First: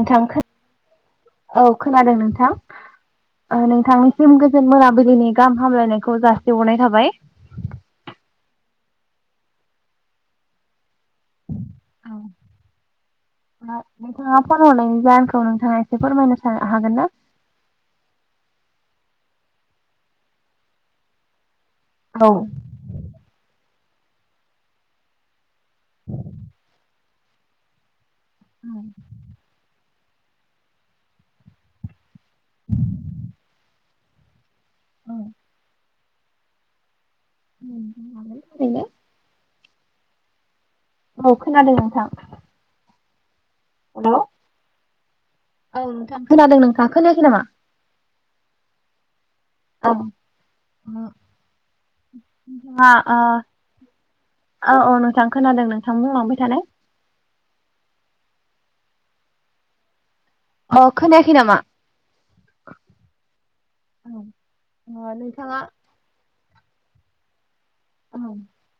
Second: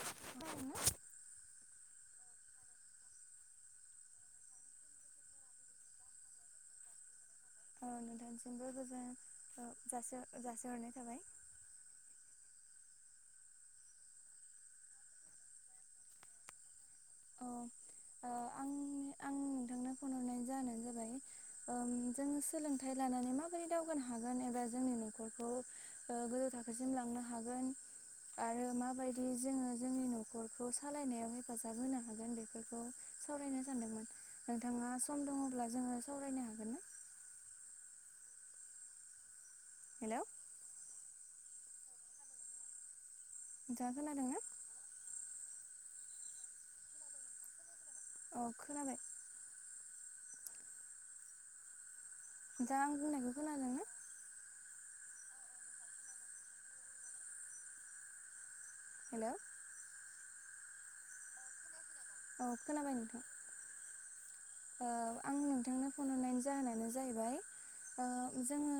नोंथां ओ औ खोनादों नोंथां नोंथांनिसिम गोजोन मोनाबिलिनि गाहाम हामलायनायखौ जासिहरनाय थाबाय औ नोंथांसिमबो गोजान जासिहरनाय थाबाय औ नोंथाङा फन हरनायनि जाहोनखौ नोंथाङा एसे फोरमायनो हागोन ना अ आं आं नोंथांनो फन हरनाय जाहोनानो जाबाय ओं जों औ सोलोंथाइ लानानै माबोरै दावगानो हागोन एबा जोंनि न'खरखौ गोजौ थाखोसिम लांनो हागोन आरो माबायदि जोङो जोंनि न'खरखौ सालायनायाव हेफाजाब होना हागोन बेफोरखौ सावरायनो सानदोंमोन। नोंथाङा सम दङब्ला जोङो सावरायनो हागोन ना? ओरैनो हेल' औ खोनादों नोंथां। नोंथांआ हेल' खोनादोंना? औ नोंथां खोनादों नोंथ खोनायाखै नामा अ खोनाबाय नोंथाङा आं बुंनायखौ औ खोनादोंना? औ औ नोंथां खोनादों नोंथां बुंलांबाय थालाय हेल' अ खोनायाखै नामा औ खोनाबाय नोंथां औ ओ आं नोंथांनो फन हरनायनि जाहोनानो औ जाहैबाय जोङो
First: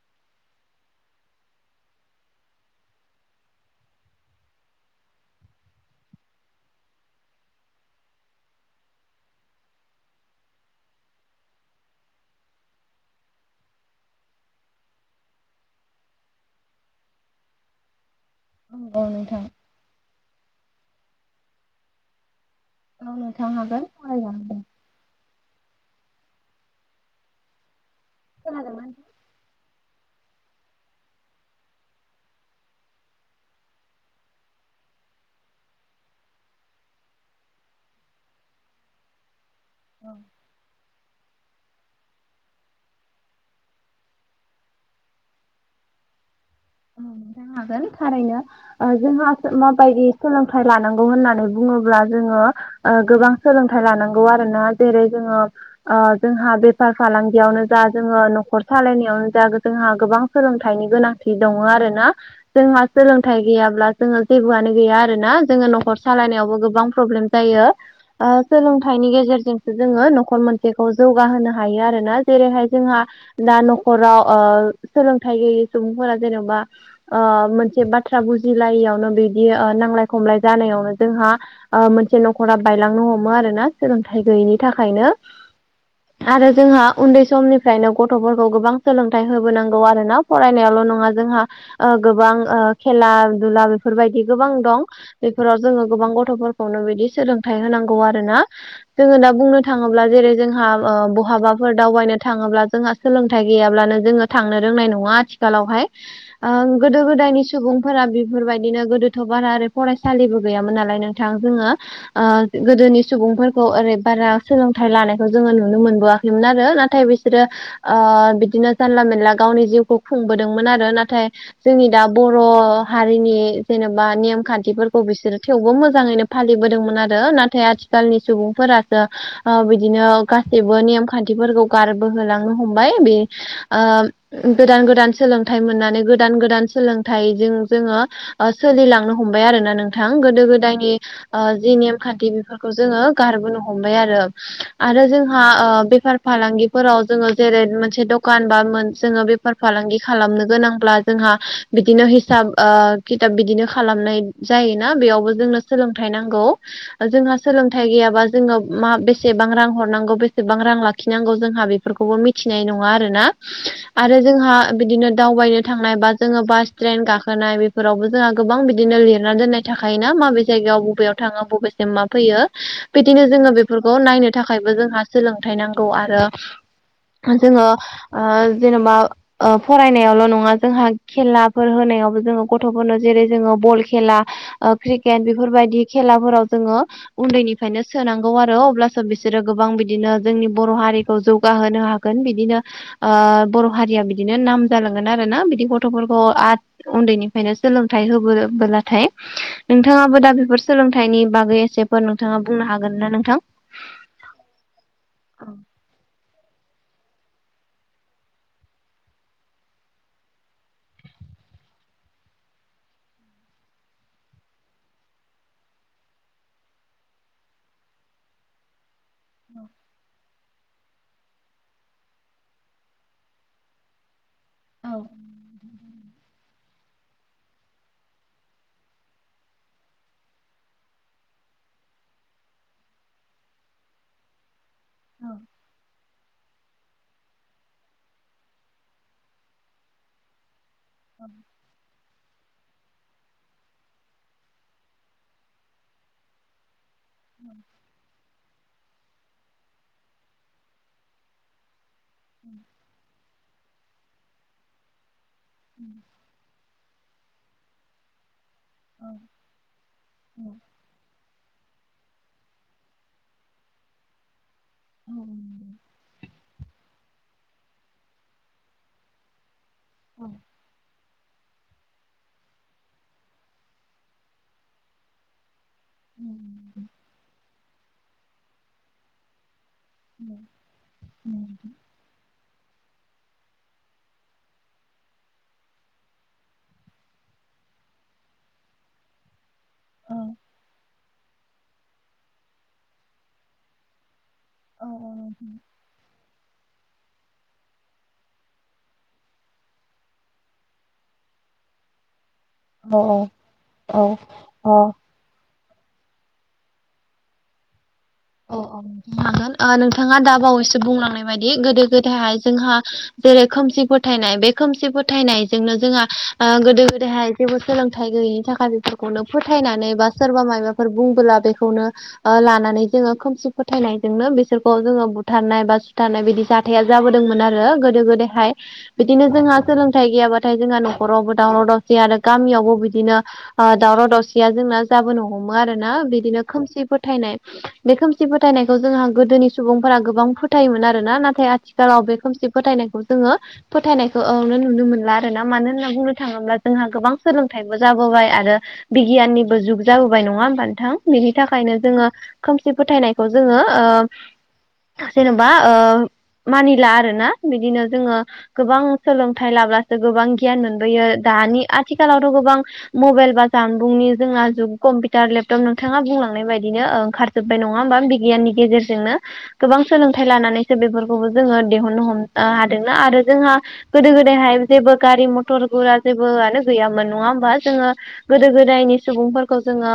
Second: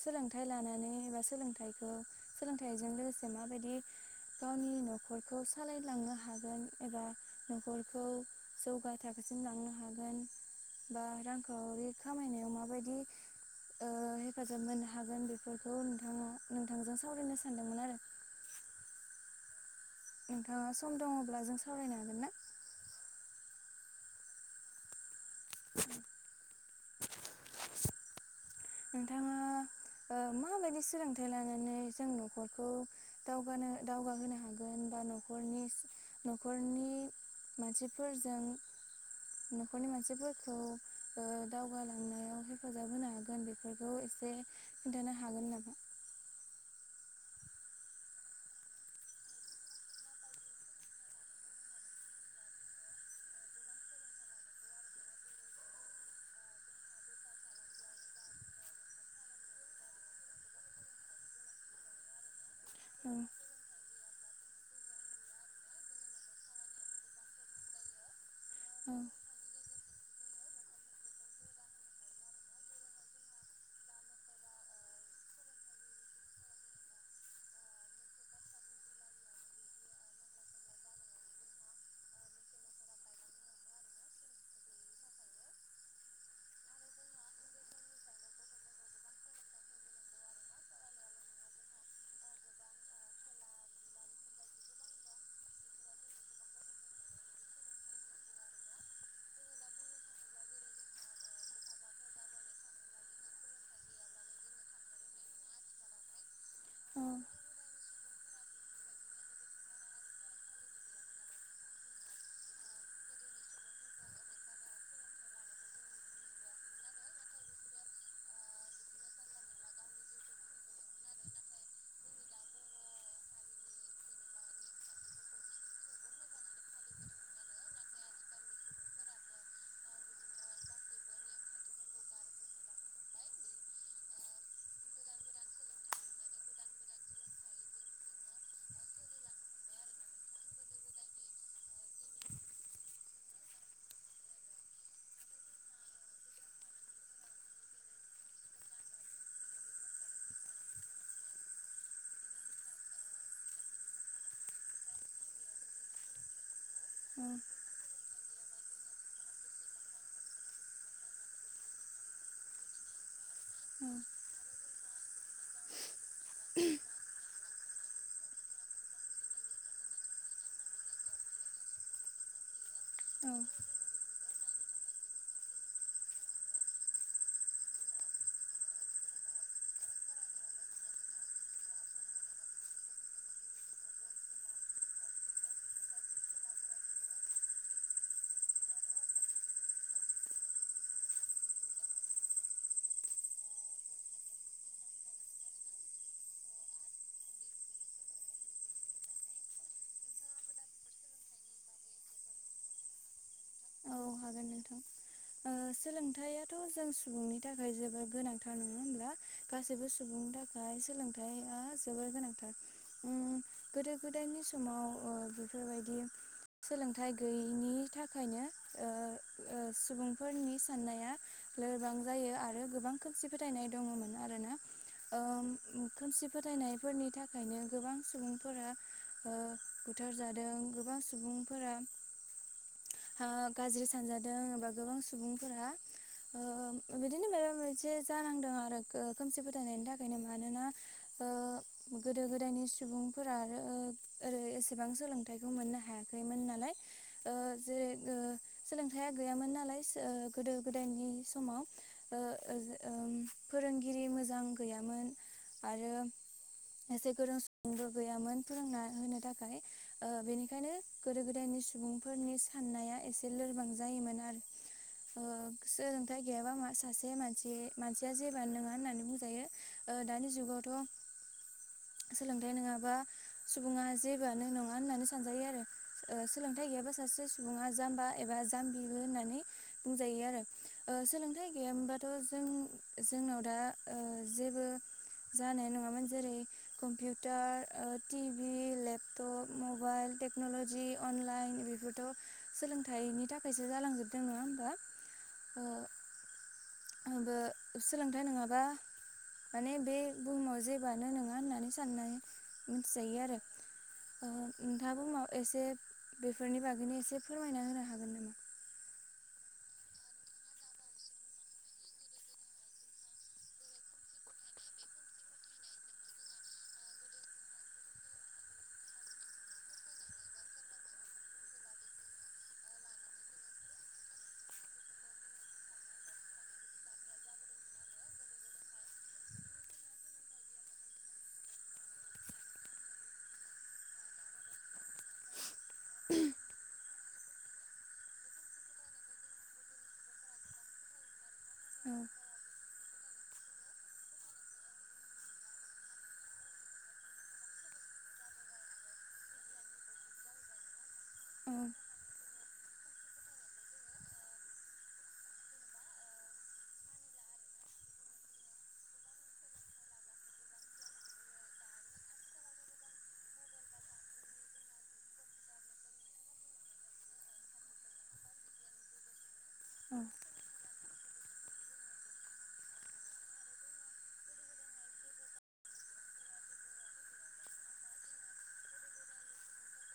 सोलोंथाइ लानानै एबा सोलोंथाइखौ सोलोंथाइजों लोगोसे माबायदि गावनि न'खरखौ सालायलांनो हागोन एबा न'खरखौ जौगा थाखोसिम लांनो हा थांगोन बा रांखावरि खामायनायाव माबायदि हेफाजाब मोननो हागोन बेफोरखौ नोंथाङा नोंथांजों सावरायनो सानदोंमोन आरो औ नोंथां नोंथाङा सम दङब्ला जों सावरायनो हागोनना औ नोंथां हागोन फरायलांदो खोनादोंना नोंथाङा माबायदि सोलोंथाइ लानानै जों न'खरखौ दावगानो दावगाहोनो हागोन बा नखरनि न'खरनि मानसिफोरजों न'खरनि मानसिफोरखौ दावगालांनायाव हेफाजाब होनो हागोन बे बेफोरखौ एसे खिन्थानो हागोन नामा औ हागोन थारैनो जोंहा माबायदि सोलोंथाइ लानांगौ होननानै बुङोब्ला जोङो गोबां सोलोंथाइ लानांगौ आरोना जेरै जोङो जोंहा बेफार फालांगियावनो जा जोङो न'खर सालायनायावनो जा जोंहा गोबां सोलोंथाइनि गोनांथि दङ आरोना जोंहा औ सोलोंथाइ गैयाब्ला जोङो जेबोआनो गैया आरोना जोङो न'खर सालायनायावबो गोबां प्रब्लेम जायो औ सोलोंथाइनि गेजेरजोंसो जोङो न'खर मोनसेखौ जौगाहोनो हायो आरोना जेरैहाय जोंहा दा न'खराव सोलोंथाइ गैयै सुबुंफोरा जेन'बा मोनसे बाथ्रा बुजिलायियावनो बिदि नांलाय खमलाय जानायावनो जोंहा मोनसे न'खरा बायलांनो हमो आरो ना सोलोंथाइ गैयैनि थाखायनो आरो जोंहा उन्दै समनिफ्रायनो गथ'फोरखौ गोबां सोलोंथाइ होबोनांगौ आरोना फरायनायावल' नङा जोंहा गोबां खेला दुला बेफोरबायदि गोबां दं बेफोराव जोङो गोबां गथ'फोरखौनो बिदि सोलोंथाइ होनांगौ आरोना जोङो दा बुंनो थाङोब्ला जेरै जोंहा बहाबाफोर दावबायनो थाङोब्ला जोंहा सोलोंथाइ गैयाब्लानो जोङो थांनो रोंनाय नङा आथिखालावहाय गोदो औ गोदायनि सुबुं फोरा बेफोरबायदिनो गोदोथ' बारा ओरै फरायसालिबो गैयामोन नालाय नोंथां जोङो गोदोनि सुबुंफोरखौ ओरै बारा सोलोंथाइ लानायखौ जोङो नुनो मोनबोआ मोन आरो नाथाय बिसोरो बिदिनो जानला मोनला गावनि जिउखौ खुंबोदोंमोन आरो नाथाय जोंनि दा बर' हारिनि जेनेबा नेम खान्थिफोरखौ बिसोरो थेवबो मोजाङैनो फालिबोदोंमोन आरो नाथाय आथिखालनि सुबुंफोरासो बिदिनो गासैबो नेम खान्थिफोरखौ गारबोहोलांनो हमबाय बे गोदान गोदान सोलोंथाइ मोननानै गोदान गोदान सोलोंथाइजों जोङो सोलिलांनो हमबाय आरोना नोंथां गोदो गोदायनि जि नेमखान्थि बेफोरखौ जोङो गारबोनो हमबाय आरो आरो जोंहा बेफार फालांगिफोराव जोङो जेरै मोनसे दखान बा मोन जोङो बे फालांगि खालामनो गोनांब्ला जोंहा बिदिनो हिसाब खिथाब बिदिनो खालामनाय जायोना बेयावबो जोंनो सोलोंथाइ नांगौ जोंहा औ सोलों थाइ गैयाबा जोङो मा बेसेबां रां हरनांगौ बेसेबां रां लाखिनांगौ जोंहा बे फोरखौबो मिथिनाय नङा आरोना आरो जोंहा बिदिनो दावबायनो थांनाय बा जोङो बास ट्रेन गाख ानाय बेफोरावबो जोंहा गोबां बिदिनो लिरना दोननाय थाखायोना माबे जायगायाव बबेयाव थाङो बबे मा फैयो बिदिनो औ जोङो बे खौ नायनो थाखायबो जोंहा सोलोंथाइ नांगौ आरो जोङो जेनेबा फरायनायावल' नङा जोंहा खेलाफोर होनायावबो जोङो गथ'फोरनो जेरै जोङो बल खेला क्रिकेट बेफोरबायदि खेलाफोराव जोङो उन्दैनिफ्रायनो सोनांगौ आरो अब्लासो बिसोरो गोबां बिदिनो जोंनि बर' हारिखौ जौगाहोनो ह बिदिनो बर' हारिया बिदिनो नाम जालांगोन आरो ना बिदि गथ'फोरखौ उन्दैनिफ्रायनो सोलोंथायाइ होबोबोलाथाय नोंथाङाबो दा बेफोर सोलोंथाइनि बागै एसेफोर नोंथाङा बुंनो हागोन ना नोंथां औ हागोन नोंथां सोलोंथाइयाथ' जों सुबुंनि थाखाय जोबोर गोनांथार नङा होमब्ला गासैबो सुबुंनि थाखाय सोलोंथाइया जोबोर गोनांथार गोदो गोदायनि समाव बेफोरबायदि सोलोंथाइ गैयैनि थाखायनो सुबुंफोरनि साननाया लोरबां जायो आरो गोबां खोमसि फोथायनाय दङमोन आरोना औ खोमसि फोथायनायफोरनि थाखायनो गोबां सुबुंफोरा बुथारजादों गोबां सुबुं सुबुंफोरा गाज्रि सानजादों एबा गोबां औ सुबुंफोरा बिदिनो माबा मोनसे जानांदों आरो खोमसि फोथायनायनि थाखायनो मानोना ओ गोदो गोदायनि सुबुंफोरा आरो ओरै एसेबां सोलोंथाइखौ मोननो हायाखैमोन नालाय जेरै सोलोंथाइया गैयामोन नालाय गोदो गोदायनि समाव फोरोंगिरि मोजां गैयामोन आरो एसे गोरों सुबुंुंबो गैयामोन फोरोंना होनो थाखाय बेनिखायनो गोदो गोदायनि सुबुंफोरनि साननाया एसे एसे लोरबां जायोमोन आरो सोलोंथाइ गैयाबा मा सासे मानसि मानसिया जेबो नङा होननानै बुंजायो औ दानि जुगावथ' सोलोंथाइ नङाबा सुबुङा जेबो नों नङा होननानै सानजायो आरो सोल थाय गैयाबा सासे सुबुङा जाम्बा एबा जाम्बिबो होननानै बुंजायो आरो ओ औ सोलोंथाइ गैयामोनबा थ' जों जोंनाव दा जेबो जानाय नङामोन जेरै computer TV laptop' mobile technology online बेथ' सोलों फिथाइनि थाखायसो जालांजोबदों नङा होमबा? आंबो सोलोंथाइ नङाबा माने बे बुहुमाव जेबोआनो नङा होननानै साननाय मिथिजायो आरो नोंथाङा ब एसे बेफोरनि बागैनो एसे फोरमायना होनो हागोन नामा औ औ ननो हागोन नोंथाङा दा बावैसो बुंलांनाय बायदि गोदो गोदायहाय जोंहा जेरै खोमसि फोथायनाय बे खोमसि फोथायनायजोंनो जोंहा गोदो गोदायहाय जेबो सोलोंथाइ गैयिनि थाखाय बेफोरखौनो फोथायनानै बा सोरबा माबाफोर बुंबोला बेखौनो आ लानाानानै जोङो खोमसि फोथायनायजोंनो बिसोरखौ जोङो बुथारनाय बा सुथारनाय बिदि जाथाया जाबोदोंमोन आरो गोदो गोदाय हाय। बिदिनो जोंहा सोलोंथाइ गैयाबाथाय जोंहा न'खरावबो दावराव दावसि आरो गामियावबो बिदिनो दावराव दावसिया जोंना जाबोनो हमो आरो ना बिदिनो खोमसि फोथायनाय। बे खोमसि फोथायनायखौ जोंहा गोदोनि सुबुंफोरा गोबां फोथायोमोन आरोना नाथाय औ आथिखालाव बे खोमसि फोथायनायखौ जोङो फोथायनायखौ ओ नुनो मोनला आरोना मानो होनना बुंनो थाङोब्ला जोंहा गोबां सोलोंथाइबो जाबोबाय आरो। बिगियाननिबो जुग जाबोबाय नङा होमबा नोथां बिनि औ थाखायनो जोङो खोमसि फोथायनायखौ जोङो ओ जेन'बा ओ मानिला आरोना। बिदिनो जोङो गोबां सोलोंथाइ लाब्लासो गोबां गियान मोनबोयो दानि आथिखालावथ' गोबां मबाइल बा जानबुंनि जोंना जुग कम्पिउटार लेपटप नोंथाङा बुंलांनाय बायदिनो ओंखार जोबबाय नङा होमबा बिगियाननि गेजेरजोंनो। गोबां औ सोलोंथाइ लानानै बेफोरखौबो जोङो दिहुननो हमनो हादोंना आरो जोंहा गोदो गोदायहाय जेबो गारि मथर गुरा जेबोआनो गैयामोन नङा होमबा जोङो। गोदो गोदायनि सुबुंफोरखौ जोङो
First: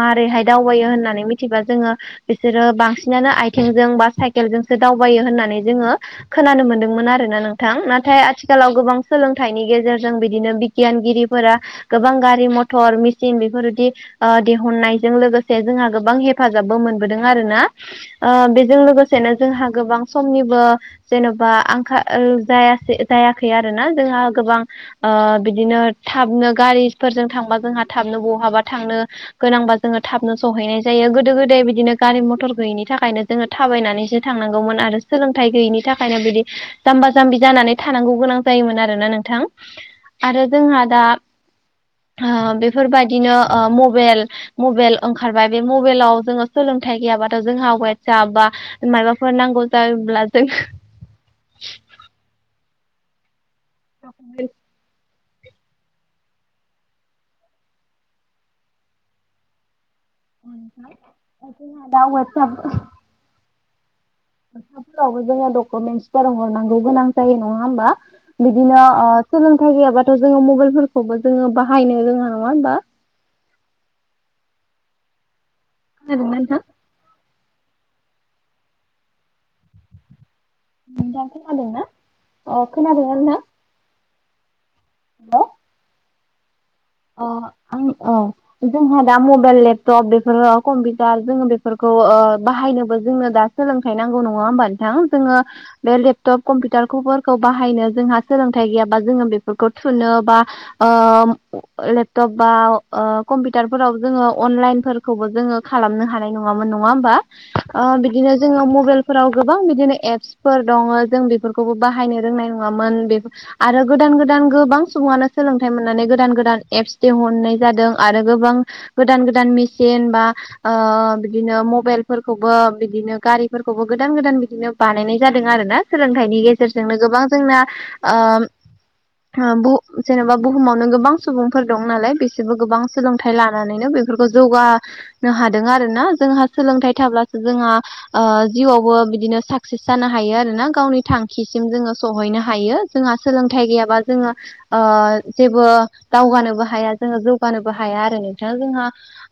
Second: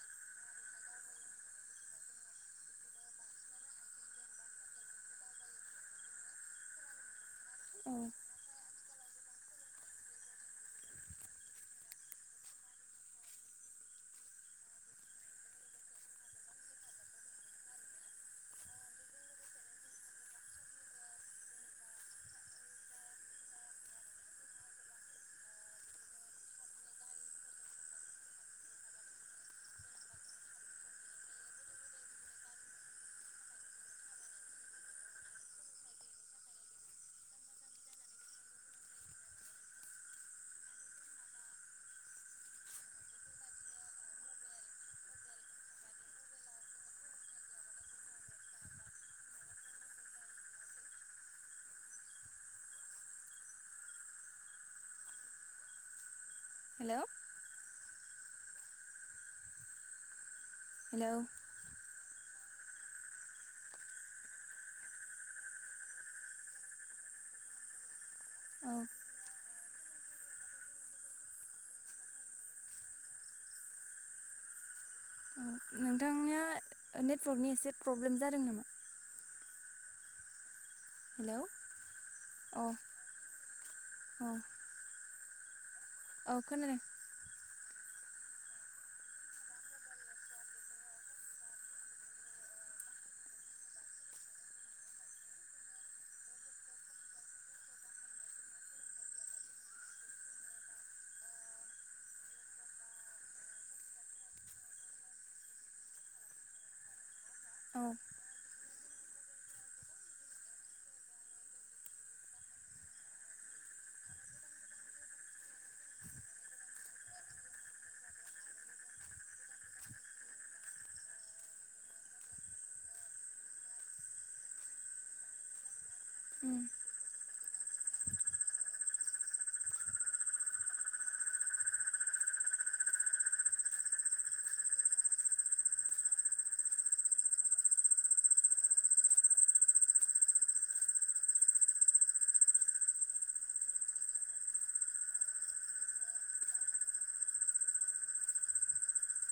मारैहाय दावबायो होननानै मिथिबा जोङो बिसोरो बांसिनानो आथिंजों बा साइकेलजोंसो दावबायो होननानै जोङो खोनानो मोनदोंमोन आरोना नोंथां। औ नाथाय आथिखालाव गोबां सोलोंथाइनि गेजेरजों बिदिनो बिगियानगिरिफोरा गोबां गारि मथर मेचिन बेफोरबायदि दिहुननायजों लोगोसे जोंहा गोबां हेफाजाबबो मोनबोदों आरोना। बेजों लोगोसेनो जोंहा गोबां समनिबो जेन'बा आंखाल जायासै जायाखै आरोना जोंहा गोबां बिदिनो थाबनो गारिफोरजों थांबा जोंहा थाबनो बहाबा थांनो गोनांबा जोङो थाबनो सहैनाय जायो। गोदो गोदाय बिदिनो गारि मथर गैयैनि थाखायनो जोङो थाबायनानैसो थांनांगौमोन आरो सोलोंथाइ गैयिनि थाखायनो बिदि जाम्बा जाम्बि जानानै थानांगौ गोनां जायोमोन आरोना नोंथां। आरो जोंहा दा बेफोरबायदिनो मबेल मबेल ओंखारबाय। बे मबेलाव जोङो सोलोंथाइ गैयाबाथ' जोंहा वाटसाप बा माबाफोर नांगौ जायोब्ला जों [inaudible] हेल'? हेलौ दउ [unintelligible] फसाफोरावबो जोङो डकुमेन्टसफोर हरनांगौ गोनां जायो नङा होमबा? औ बिदिनो सोलोंथाइ गैयाबाथ' जोङो मबाइलफोरखौबो जोङो बाहायनो रोङा नङा होमबा? उम उम। खोनादोंना नोंथा? नेटवर्कनि एसे प्रब्लेम जादों नामा? दा हेलौ खोनादोंना अ अह खोनादोंना नोंथा? औ। [unintelligible] औ खोनादों। अ आं अ। जोंहा दा मबाइल लेपटप बेफोरो कम्पिउटार जोङो बेफोरखौ ओ बाहायनोबो जोंनो दा सोलोंथाइ नांगौ नङा होमबा नोंथां? जोङो बे लेपटप कम्पिउटारफोरखौ बाहायनो जोंहा सोलोंथाइ गैयाबा जोङो बेफोरखौ थुनो बा ओ लेपटप बा कम्पिउटार फोराव जोङो अनलाइन फोरखौबो जोङो खालामनो हानाय नंङामोन‌ नङा होमबा औ बिदिनो जों ओ मबाइल फोराव गोबां बिदिनो एप्स। फोर दङ जों बेफोरखौबो बाहायनो रोंनाय नङामोन बे आरो गोदान गोदान गोबां सुबुङानो सोलोंथाइ मोननानै गोदान गोदान एप्स दि हरनाय जादों आरो गोबां गोदान गोदान मेचन बा ओ बिदिनो मबाइलफोरखौबो बिदिनो गारिफोरखौबो गोदान गोदान बिदिनो बानायनाय जादों आरो ना। सोलोंथाइनि उम गेजेरजोंनो गोबां जोंना ओम थां बु जेनेबा बुहुमावनो गोबां सुबुंफोर दं नालाय बिसोरबो गोबां सोलोंथाइ लानानैनो बेफोरखौ जौगा हादों आरोना जोंहा सोलोंथाइ थाब्लासो जोंहा ओ जिउआवबो बिदिनो साकसेस जानो हायो आरो ना गावनि थांखिसिम जोङो सहैनो हायो। जोंहा सोलोंथाइ गैयाबा जोङो ओ जेबो दावगानोबो हाया जोङो जौगानोबो हाया आरो नोंथाङा जोंहा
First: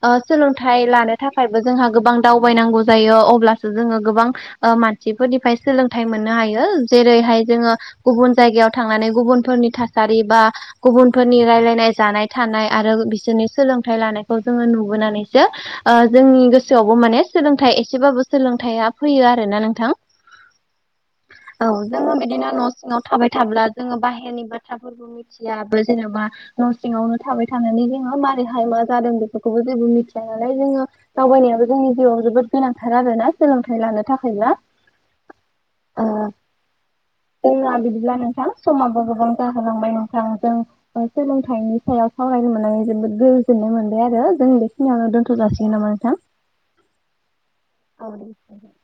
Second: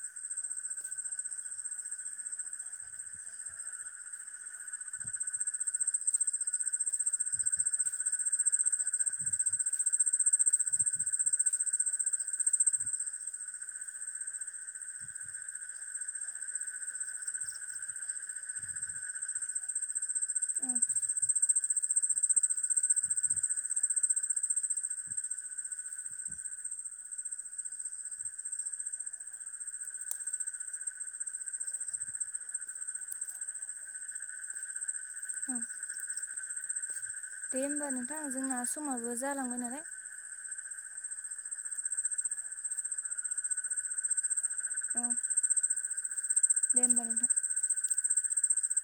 ओ सोलोंथाइ लानो थाखायबो जोंहा गोबां दावबायनांगौ जायो अब्लासो जोङो गोबां ओ मानसिफोरनिफ्राय सोलोंथाइ मोननो हायो जेरैहाय जोङो गुबुन जायगायाव थांनानै गुबुनफोरनि थासारि बा गुबुनफोरनि रायल नाय जानाय थानाय आरो बिसोरनि सोलोंथाइ लानायखौ जोङो नुबोनानैसो ओ जोंनि गोसोआवबो माने सोलोंथाइ एसेबाबो सोलोंथायाइया फैयो आरो ना नोंथां। [inaudible] औ जोङो बिदिनो न' सिङाव थाबाय थाब्ला जोङो बाहेरनि बाथ्राफोरखौ मिथियाबो जेन'बा न' सिङावनो थाबाय थानानै जोंहा माबोरैहाय मा जादों बेफोरखौबो जेबो मिथिया नालाय जोङो दावबायनायाबो जोंनि जिउआव जोबोद गोनांथार आरोना सोलोंथाइ लानो थाखायबा। औ दे जोंना होमबा बिदिब्ला नोंथां जोंना समाबो जालांबाय नालाय। थां जों सोलोंथाइनि सायाव सावरायनो मोननानै जोबोद गोजोननाय मोनबाय आरो जों बे औ सिनाव दोनथ' जासिगोन नामा नोंथां? दे होनबा नोंथां। औ